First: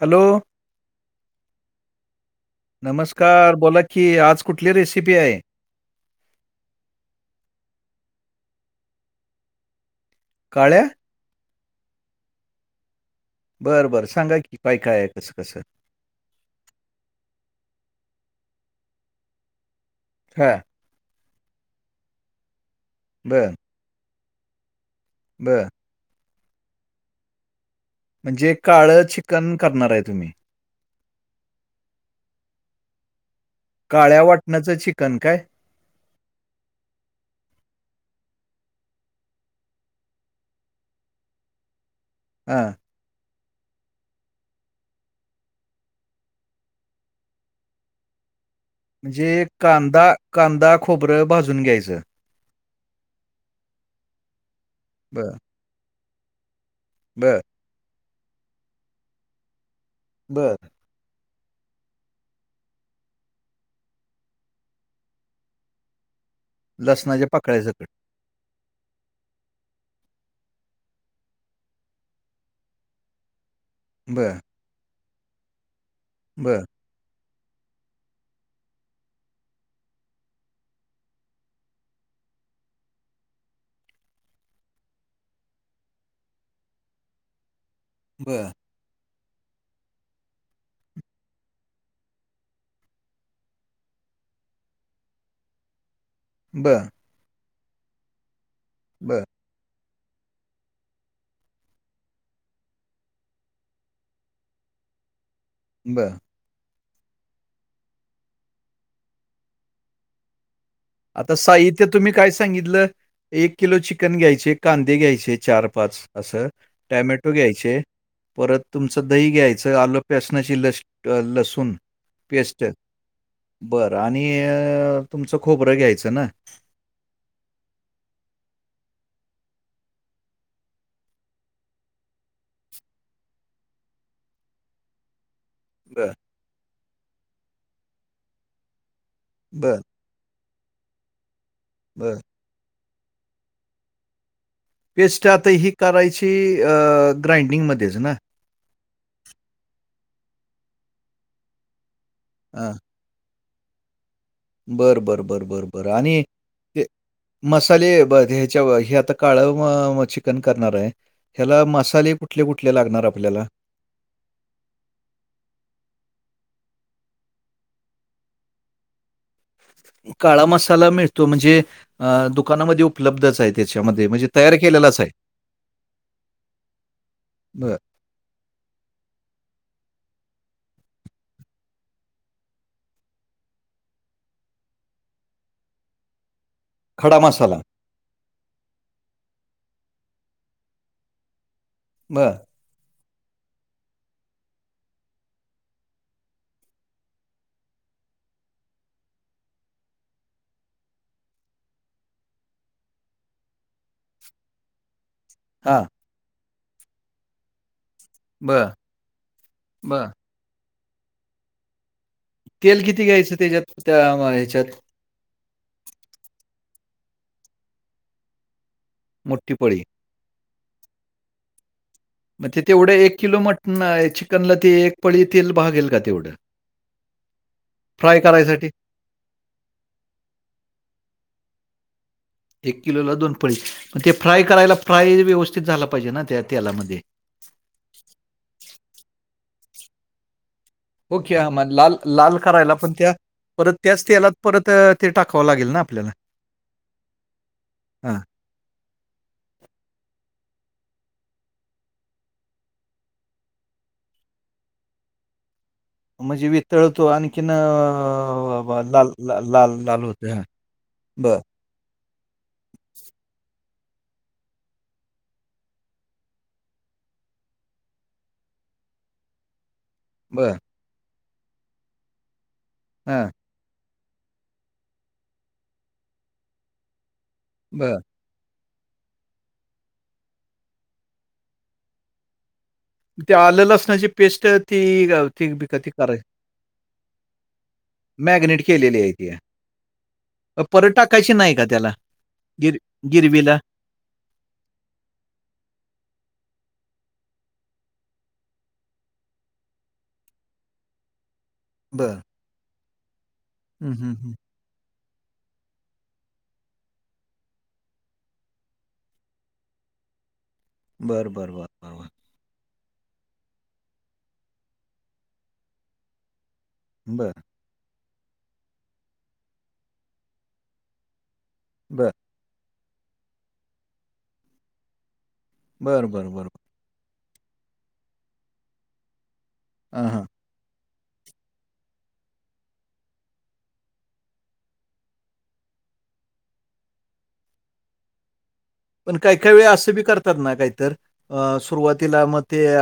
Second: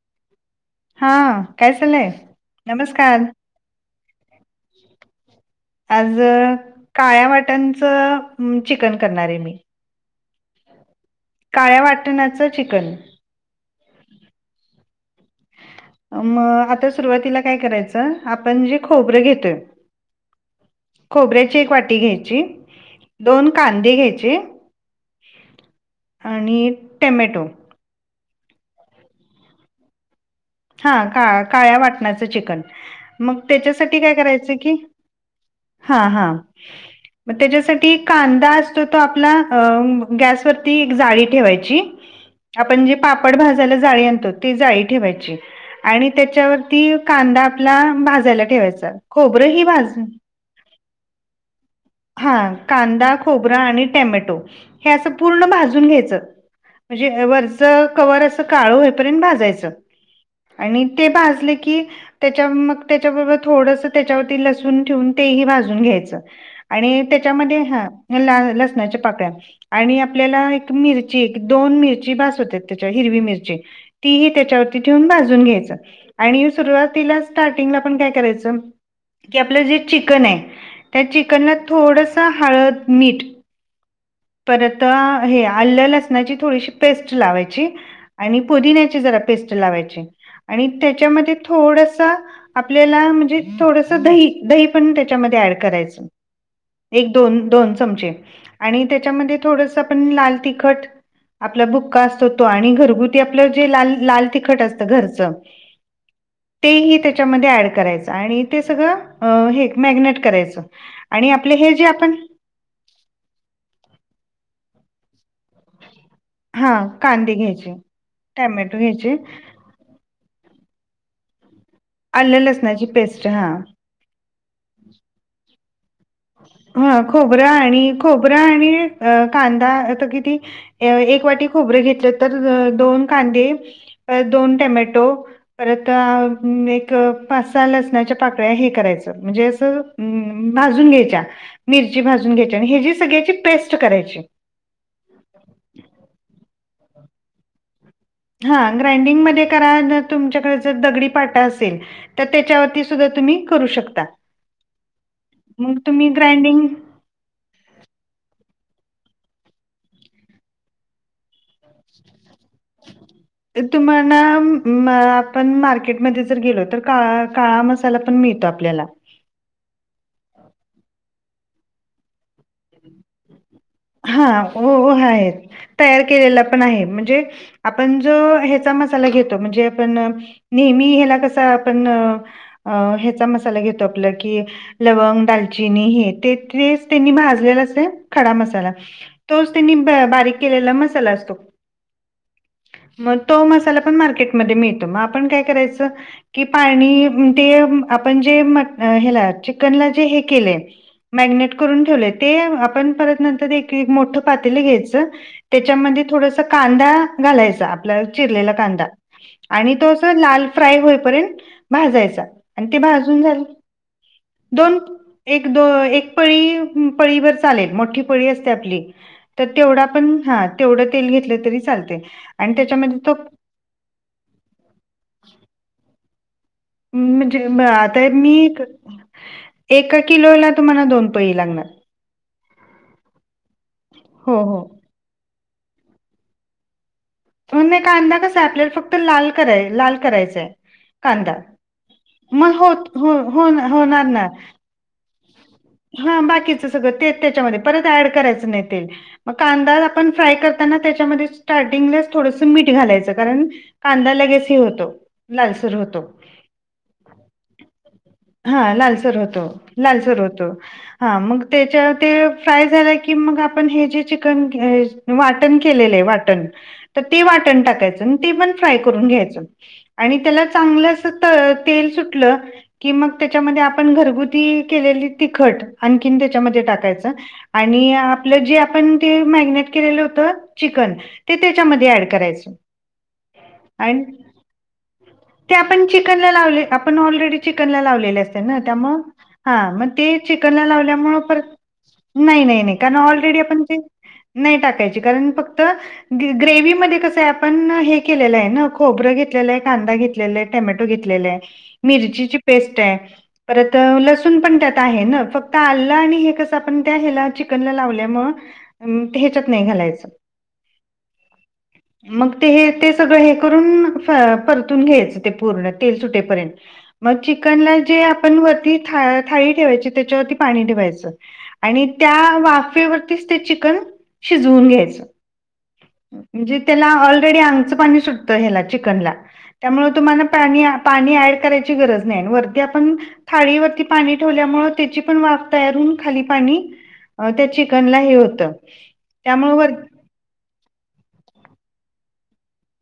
Hello हा काय चाललंय? नमस्कार बोला. की आज कुठली रेसिपी आहे. आज काळ्या वाटांचं चिकन करणार आहे मी. काळ्या. काळ्या वाटणाचं चिकन. बरं बरं सांगा की काय काय कसं कसं. मग आता सुरुवातीला काय करायचं आपण जे खोबरं घेतोय. हां, खोबऱ्याची एक वाटी घ्यायची दोन बरं, कांदे घ्यायचे. बरं. आणि टमॅटो. म्हणजे काळं चिकन करणार आहे तुम्ही. हा का काळ्या वाटणाचं चिकन मग त्याच्यासाठी काय काळ्या करायचं वाटणाचं की. चिकन काय? हा हा, मग त्याच्यासाठी कांदा असतो तो आपला अ गॅसवरती एक जाळी ठेवायची. हां. आपण जे पापड भाजायला जाळी आणतो ती जाळी ठेवायची. आणि त्याच्यावरती कांदा आपला भाजायला ठेवायचा म्हणजे खोबरं ही भाजून. कांदा कांदा खोबरं भाजून घ्यायचं. हा कांदा खोबरा आणि टॅमॅटो हे असं बरं, पूर्ण भाजून घ्यायचं. म्हणजे बरं, वरच कवर असं काळं हेपर्यंत भाजायचं बरं. आणि. ते भाजले की. त्याच्या मग त्याच्याबरोबर थोडस त्याच्यावरती लसून ठेवून तेही भाजून घ्यायचं. आणि लसणाच्या त्याच्यामध्ये पाकळ्या सकट. हा ला लसणाच्या पाकळ्या. आणि आपल्याला एक मिरची एक दोन मिरची भासवत त्याच्या हिरवी मिरची. तीही बरं, त्याच्यावरती ठेवून भाजून घ्यायचं आणि बरं, सुरुवात. तिला स्टार्टिंग ला पण काय करायचं की आपलं जे चिकन आहे त्या चिक''--'' ना थोडस हळद मीठ. परत हे आल्या लसणाची थोडीशी पेस्ट लावायची. आणि बरं, पुदिन्याचे जरा पेस्ट लावायची आणि त्याच्यामध्ये थोडसा. आपल्याला म्हणजे थोडस दही दही पण त्याच्यामध्ये ऍड करायचं. बरं. एक दोन दोन चमचे आणि बरं, त्याच्यामध्ये थोडस आपण लाल तिखट. आपला बुक्का असतो तो आणि घरगुती आपलं जे लाल लाल तिखट असतं घरचं. बर. तेही त्याच्यामध्ये ऍड करायचं आणि ते सगळं हे मॅगनेट करायचं. आणि आता आपले हे जे साहित्य तुम्ही आपण काय सा ''--'' सांगितलं एक किलो चिकन घ्यायचे कांदे घ्यायचे चार पाच. असं हा टॅमॅटो कांदे घ्यायचे परत टॅमॅटो तुमचं घ्यायचे दही घ्यायच. च आलं बेसनाचे लसुन लस लसूण आलं पेस्ट लसणाची पेस्ट हा बरं. आणि तुमचं खोबरं घ्यायचं ना. हा खोबरा आणि खोबरा आणि कांदाता आता किती. य एक वाटी खोबरे घेतलं तर दोन कांदे दोन टमॅटो. परत बरं, आ मी एक पाच सहा लसणाच्या पाकळ्या हे करायचं म्हणजे असं. बरं, अ भाजून घ्यायच्या मिरची बरं. भाजून घ्यायच्या आणि ह्याची सगळ्याची पेस्ट करायची. पेस्ट आता ही करायची ग्राइंडिंगमध्येच ना. हा ग्राइंडिंगमध्ये करा ना तुमच्याकडे जर दगडी पाटा असेल तर त्याच्यावर हां. सुधा. सगळं तुम्ही करू शकता. बरं बरं बरं बरं मग बरं तुम्ही आणि ग्राइंडिंग ते. मसाले बघ हे ह्याच्या हे आता काळं म चिकन करणार आहे. ह्याला मसाले कुठले कुठले लागणार आपल्याला. तुम्हाला मा आपण मार्केटमध्ये जर गेलो तर काळा काळा मसाला पण मिळतो आपल्याला. काळा मसाला मिळतो म्हणजे अ दुकानामध्ये उपलब्धच आहेत. हा हो हो आहेत तयार केलेला पण आहे म्हणजे बरं. आपण. तो हचा मसाला घेतो म्हणजे आपण नेहमी हला कसा आपण. अ ह्याचा मसाला घेतो आपलं की लवंग दालचिनी हे ते तेच. त्यांनी खडा मसाला. भाजलेला अस खडा मसाला तोच त्यांनी बारीक केलेला मसाला असतो. बर. मग तो मसाला पण मार्केटमध्ये मिळतो मग आपण काय करायचं. कि पाणी ते आपण जे म हेला चिकनला जे हे केलेय. मॅगिनेट करून ठेवलेय ते आपण परत नंतर एक. ते मोठ पात घ्यायच हां. त्याच्यामध्ये थोडस कांदा घालायच आप ''--'' आप चिरलेला बरं, कांदा आणि तो अस बरं. लाल फ्राय होईपर्यंत भाजायचा. आणि ते तेल किती भाजून घ्यायचं झालं त्याच्यात त्या वा ह्याच्यात. दोन एक दो एक पळी पळीवर चालेल मोठी पळी असते आपली. तर मोठी पळी? तेवढा पण हा तेवढं तेल घेतलं तरी चालते. मग आणि ते त्याच्यामध्ये तेवढं तो एक किलो मटन चिकनला ते एक पळी तेल भागेल का तेवढं. म्हणजे आता फ्राय मी करायसाठी एका किलोला तुम्हाला दोन पळी लागणार. एक किलोला दोन फळी पण ते हो फ्राय करायला हो फ्राय व्यवस्थित झाला पाहिजे ना त्या तेलामध्ये. म्हणे कांदा कस आपल्याला फक्त लाल कराय लाल करायचंय. ओके ह म लाल लाल करायला होत पण हो त्या हो परत होणार त्याच ना तेलात परत ते टाकावं लागेल ना. आपल्याला? हा बाकीच सगळं तेच त्याच्यामध्ये परत ऍड हां. करायचं नाही तेल. मग कांदा आपण फ्राय करताना त्याच्यामध्ये स्टार्टिंगला. थोडस मीठ घालायचं कारण कांदा लगेच हे होतो लालसूर होतो. म्हणजे वितळतो आणखीन अ व लाल लाल लाल होत. त हा मग त्याच्या ते फ्राय झालं की मग आपण हे जे चिकन अ वाटण केलेलंये वाटण तर ते वाटण टाकायचं आणि ते पण फ्राय करून घ्यायचं आणि त्याला बरं. चांगलं असं त तेल सुटलं कि मग हां, त्याच्या मध्ये आप पण घरगुती केलेली तिखट आणखीन त्याच्यामध्ये टाकायच आणि बरं. आपलं जे आपण ते मॅगिनेट केलेलं होत चिकन ते तेच्यामध्ये ऍड करायचं. ते आलं अन् लसणाची पेस्ट ती अ, ती ते बी- आपण ती कराय चिकनला लावले आपण ऑलरेडी चिकन ला लावले असत्या मॅग्नेट न केलेली आहे ती. हा मग ते चिकन अ, परत लावल्या मुळं टाकायची परत नाही का त्याला नाही नाही नाही गिर कारण ऑलरेडी गिरवीला? आपण ते नाही टाकायची कारण फक्त ग ग्रेव्ही मध्ये कसं आहे आपण हे केलेलं आहे ना खोबरं घेतलेलं आहे कांदा घेत लेले टमॅटो घेतलेले बरं. मिरचीची पेस्ट आहे परत हं, हं, हं. लसूण पण त्यात आहे ना फक्त ता आललं आणि हे कसं आपण त्या ह्याला चिकनला लावल्यामु ह्याच्यात नाही घालायचं बरं बर बर. मग ते हे ते सगळं हे करून परतून घ्यायचं ते पूर्ण तेल सुटेपर्यंत. ह. मग बरं. चिकनला जे आपण वरती था थाळी ठेवायची त्याच्यावरती पाणी ठेवायचं. आणि त्या वाफेवरतीच ते चिकन शिजवून घ्यायचं. बरं, बरं, बरं, बरं. म्हणजे त्याला ऑलरेडी अंगचं पाणी सुटतं ह्याला चिकनला त्यामुळे हां, हां. तुम्हाला पाणी पाणी ऍड करायची गरज नाही अन् वरती आपण थाळीवरती पाणी ठेवल्यामुळं त्याची पण वाफ तयार होऊन खाली पाणी अ त्या चिकनला हे होतं. पण काही त्यामुळे काही वेळ वर असं बी करतात ना काहीतर अ सुरुवातीला म ते अ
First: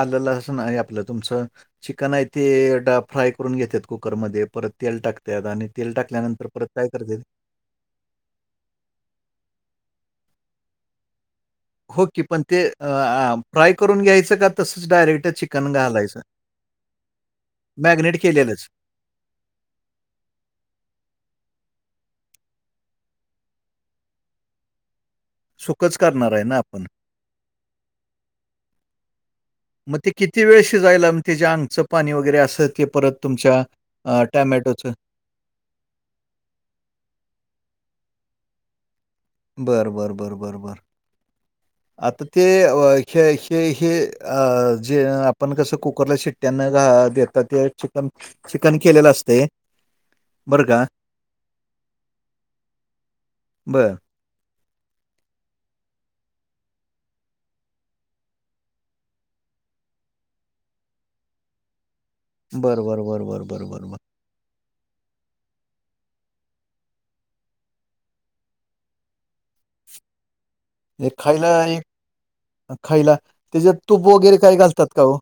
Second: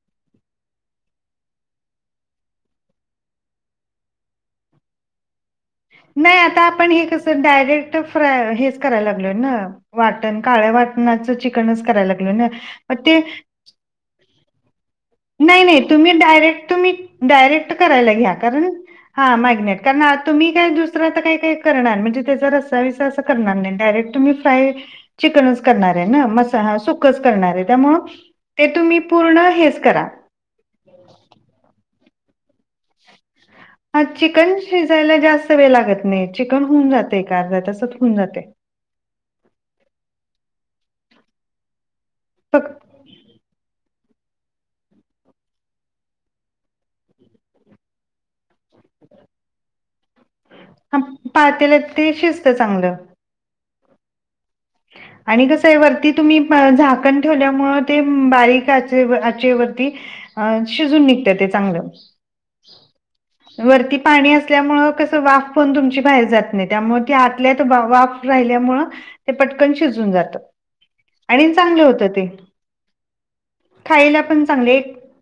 आल्ल लसूण हे आपलं तुमचं चिकन आहे ते ड फ्राय करून घेतात कुकरमध्ये परत तेल टाकतात आणि तेल नाही टाकल्यानंतर आता परत काय आपण हे करतात कसं डायरेक्ट फ्रा हेच कराय लागलोय ना वाटण काळ वाट नाच चिकनच हो करायला की लागल पण ना ते अ, म ते अ, फ्राय करून घ्यायचं का तसंच डायरेक्ट नाही चिकन नाही तुम्ही घालायचं? डायरेक्ट तुम्ही डायरेक्ट करायला मॅरिनेट घ्या केलेलंच. कारण हा मॅग्नेट कारण आ तुम्ही दुसर आता काही काही करणार म्हणजे त्याचा रस्सा विस्सा अस करणार नाही डायरेक्ट तुम्ही फ्राय चिकनच करणार आहे ना मसा ह सुकच करणार आहे त्यामु ते तुम्ही पूर्ण हेच मग करा ते किती वेळ शिजायला म तेज्या अंगचं पाणी वगैरे असं ते परत तुमच्या हा अ, चिकन टोमॅटोचं शिजायला जास्त वेळ लागत नाही चिकन होऊन जाते अर्धा तसच होऊन जाते. बरं बरं बरं बरं बरं. आता ते फक्त [unintelligible] ह अ जे आपण कसं कुकरला शिट्ट्यांना घ देतात ते चिकन चिकन केलेलं असतय बर का. हा पातेल्यात ते शिजतं चांगलं. बरं. आणि कसं आहे वरती तुम्ही झाकण ठेवल्यामु ते बारीक आचे आचेवरती अ शिजून निघत ते चांगलं बरं, बरं, बरं, बरं, बरं, बरं, वरती बरं. पाणी असल्यामुळे कस वाफ पण तुमची बाहेर जात नाही त्यामुळे त आतल्या तर वाफ राहिल्यामुळ. ते पटकन शिजून जातं. हे खायला आणि चांगलं एक होत ते. खायला त्याच्यात तूप खायला वगैरे पण काय चांगले घालतात एक का हो?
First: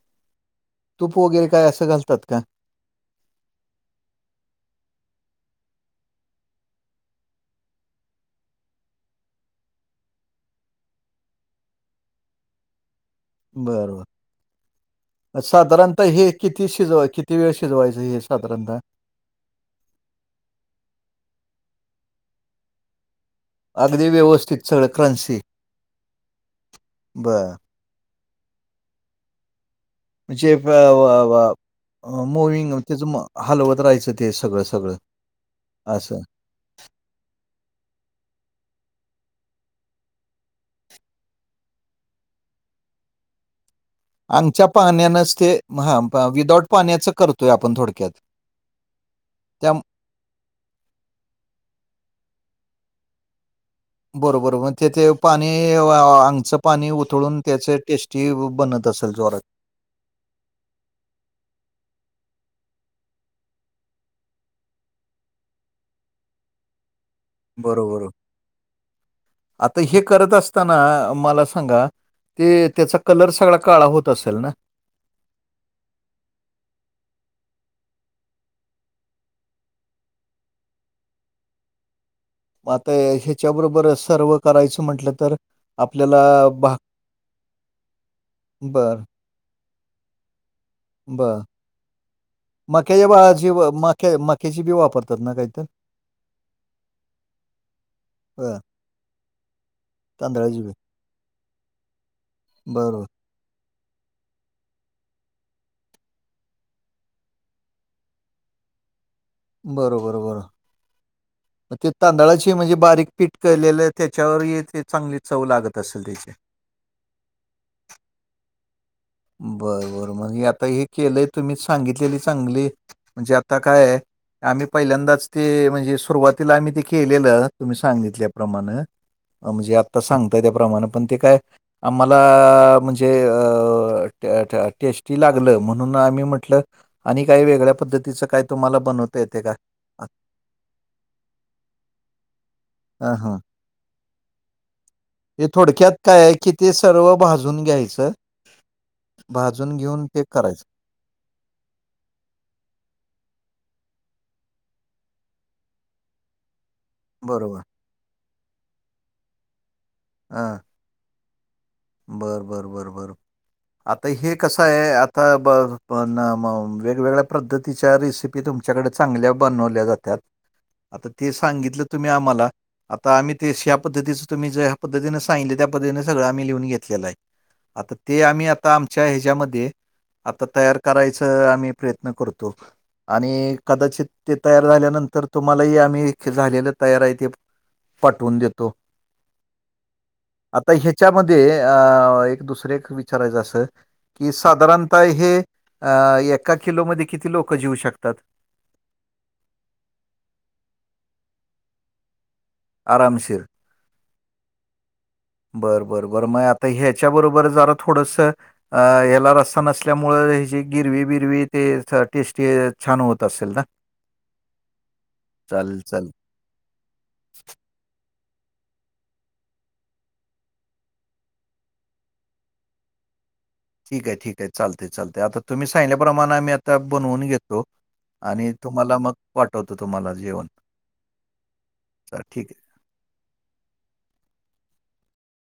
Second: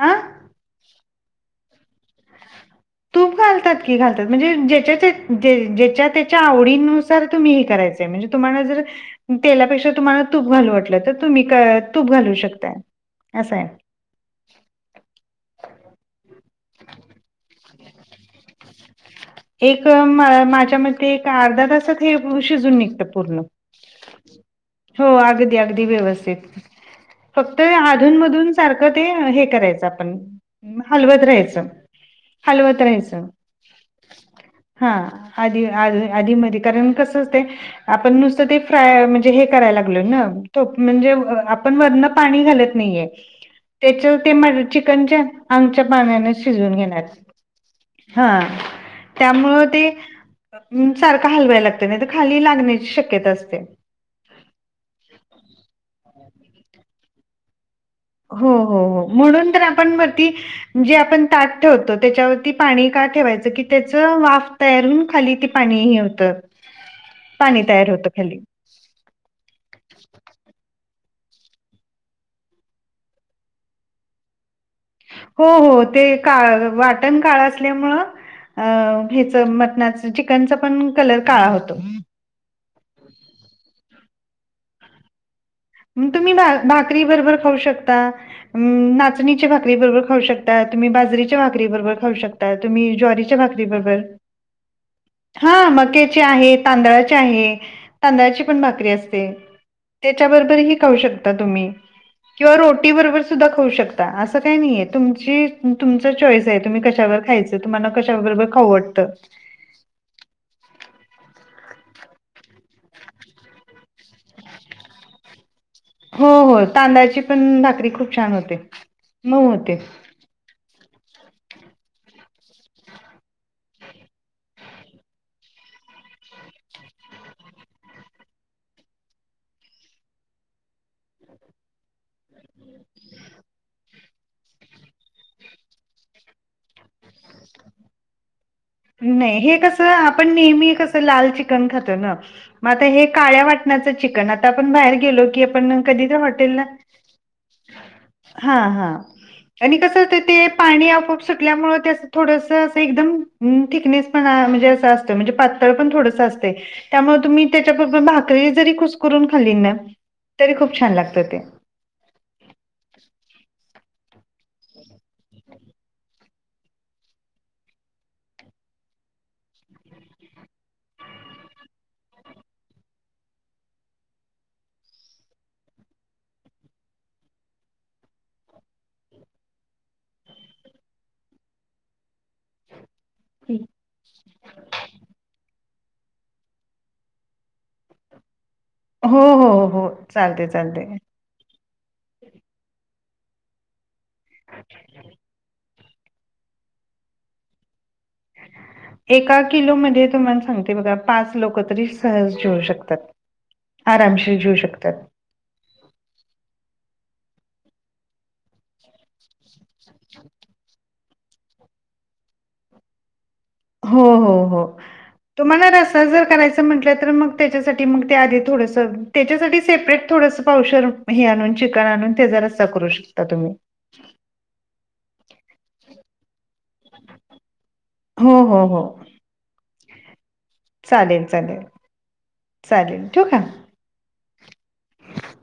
हा. तूप वगैरे काय असं घालतात का? तूप घालतात की, घालतात. म्हणजे ज्याच्या ज्याच्या त्याच्या आवडीनुसार तुम्ही हे करायच. म्हणजे तुम्हाला जर, तेलापेक्षा तुम्हाला तूप घालू वाटलं तर, तुम्ही का तूप घालू शकताय. असं आहे बरं बर. साधारणतः हे किती शिजवाय किती वेळ शिजवायचं हे साधारणत? एक माझ्या मते एक अर्धा तासात हे शिजून निघत पूर्ण अगदी व्यवस्थित सगळं हो क्रंची. अगदी अगदी व्यवथित बरं. फक्त अधून मधून सारखं ते हे करायचं आपण म्हणजे व व हलवत राहायचं. व मुविंग हलवत त्याच राहायचं हलवत राहायचं. ते सगळं, हा सगळं आधी आ असं. आधी मधी कारण कस होतय. आपण नुसतं ते फ्राय म्हणजे हे करायला लागलोय ना. तूप म्हणजे आपण वरण पाणी घालत नाहीये. [unintelligible] त्याच ते मन अंगच्या चिकनच्या पाण्यानंच ते अंगच्या हां पाण्याने विदाऊट शिजून घेणार पाण्याचं करतोय आपण थोडक्यात. हा. त्यामुळं त्या ते सारखं हलवायला लागत. नाही तर खाली लागण्याची शक्यता असते. बरोबर म तेथ ते पाणी आंगचं पाणी उथळून त्याचे टेस्टी हो हो बनत हो असेल जोरात. म्हणून तर आपण वरती, जे आपण ताठ ठेवतो. त्याच्यावरती पाणी का ठेवायचं की त्याच वाफ तयार होवून खाली ते पाणी हे होत. बरोबर. आता हे करत असताना मला सांगा? ते त्याचा कलर सगळा काळा होत असेल ना. हो हो ते काळ वाटण काळ असल्यामुळं, अ हेच मटनाच चिकनचा पण कलर काळा होतो. मग आता ह्याच्याबरोबर सर्व करायचं म्हंटलं तर, म तुम्ही भा भाकरी बरोबर खाऊ शकता. बरं नाचणीचे भाकरी बरोबर खाऊ शक ता. तुम्ही बाजरीच्या बरं भाकरी बरोबर खाऊ शकता. तुम्ही मक्याच्या ज्वारीच्या बाळाची भाकरी बरोबर मक्या मक्याची बी वापरतात ना काहीतर? हा मक्याची आहे, तांदळाची आहे, तांदळाची हं पण भाकरी असते. त्याच्याबरोबर तांदळाची बी ही खाऊ शकता तुम्ही, किंवा रोटी बरोबर सुद्धा खाऊ शकता. असं काही नाही तुमची तुमचा चॉईस आहे तुम्ही कशावर खायच. तुम्हाला कशा बरोबर खाऊ वाटत. बरोबर बरं. ते तांदळाची म्हणजे बारीक पीठ केलेलं आहे. त्याच्यावर येते चांगली चव लागत असेल. हो त्याची. हो तांदळाची पण भाकरी खूप छान होते. मऊ होते. बरं बर म्हणजे आता हे केलंय तुम्ही सांगितलेली चांगली म्हणजे आता काय आहे. आम्ही पहिल्यांदाच ते म्हणजे सुरुवातीला आम्ही ते केलेलं तुम्ही सांगितल्याप्रमाणे, म्हणजे आत्ता सांगतय त्याप्रमाणे पण ते काय आम्हाला म्हणजे अ ट ट टेस्टी लागल. म्हणून आम्ही म्हटलं आणि काही वेगळ्या पद्धतीच काय तुम्हाला बनवता नाही येते का? हे कस ह आपण नेहमी कस लाल चिकन खातो ना. मग आता हे हा काळ्या वाट णाच चिकन. आता आपण बाहेर गेलो की, हे आपण थोडक्यात कधीतर काय आहे की हॉटेल न ते सर्व भाजून घ्यायचं हा हा आणि भाजून कसं घेऊन होत ते करायचं पाणी आपोप सुटल्यामुळ ते अस थोडस अस एकदम हम थिकनेस पना म्हणजे असं असतं म्हणजे पातळ पण थोडस असतय त्यामुळे, तुम्ही त्याच्यात बरोबर भाकरी जरी कुसकरुून खाली ना तरी खूप छान लागत ते. बरं बरं बरं बरं. आता हे कसं आहे आता ब प वेगवेगळ्या पद्धतीच्या रेसिपी तुम च्याकडे चांगल्या बनवल्या जात्यात आता ते सांगितलं तुम्ही आम्हाला. आता आम्ही तेश पद्धतीचं तुम्ही्या पद्धतीने सांगितले त्या पद्धने सळं आम्ही लिहून घे केलं आहे आता ते आम्ही आता आमच्या ह्याच्यामध्ये आता तयार करायच आम्ही प्रयत्न करतो. आणि कदाचित ते तयार झाल्यानंतर तुम्हालाही आम्ही झालेलं तयार आहे ते पाटवून देतो. हो हो हो चालते चालते. ते अ एक दुसरे विचारायचं अस कि साधारणतः हे अ एका किलोमध्येध्ये किती लोकं जिऊ शकतात. एका किलो मध्ये तुम्हाला सांगते बघा पाच लोक तरी सहज जेऊू शक आरामशीर. आरामशी जेऊ शकतात. बरं बरं बरं म आता ह्याच्या बरोबर जरा थोडस अ ह्याला रस्सा नसल्यामुळे हची गिरवी बिरवी ते टेस्टी छान होत असेल ना? हो हो हो तुम्हाला चालेल, रस्सा चालेल. जर करायच म्हटलं तर मग त्याच्यासाठी मग ते आधी थोडस त्याच्यासाठी सेपरेट थोडस पावशर म हे आणून चिकन आणून तेजा रस्सा करू शकता तुम्ही. ठीक आहे ठीक आहे चालय चालय आता तुम्ही सांगल्या प्रमाणे आम्ही आता बनवून घेतो हो आणि हो हो तुम्हाला मग पाठवतो तुम्हाला जेवण. चालेल चालेल. चा ठीक आहे. चालेल ठेउ का?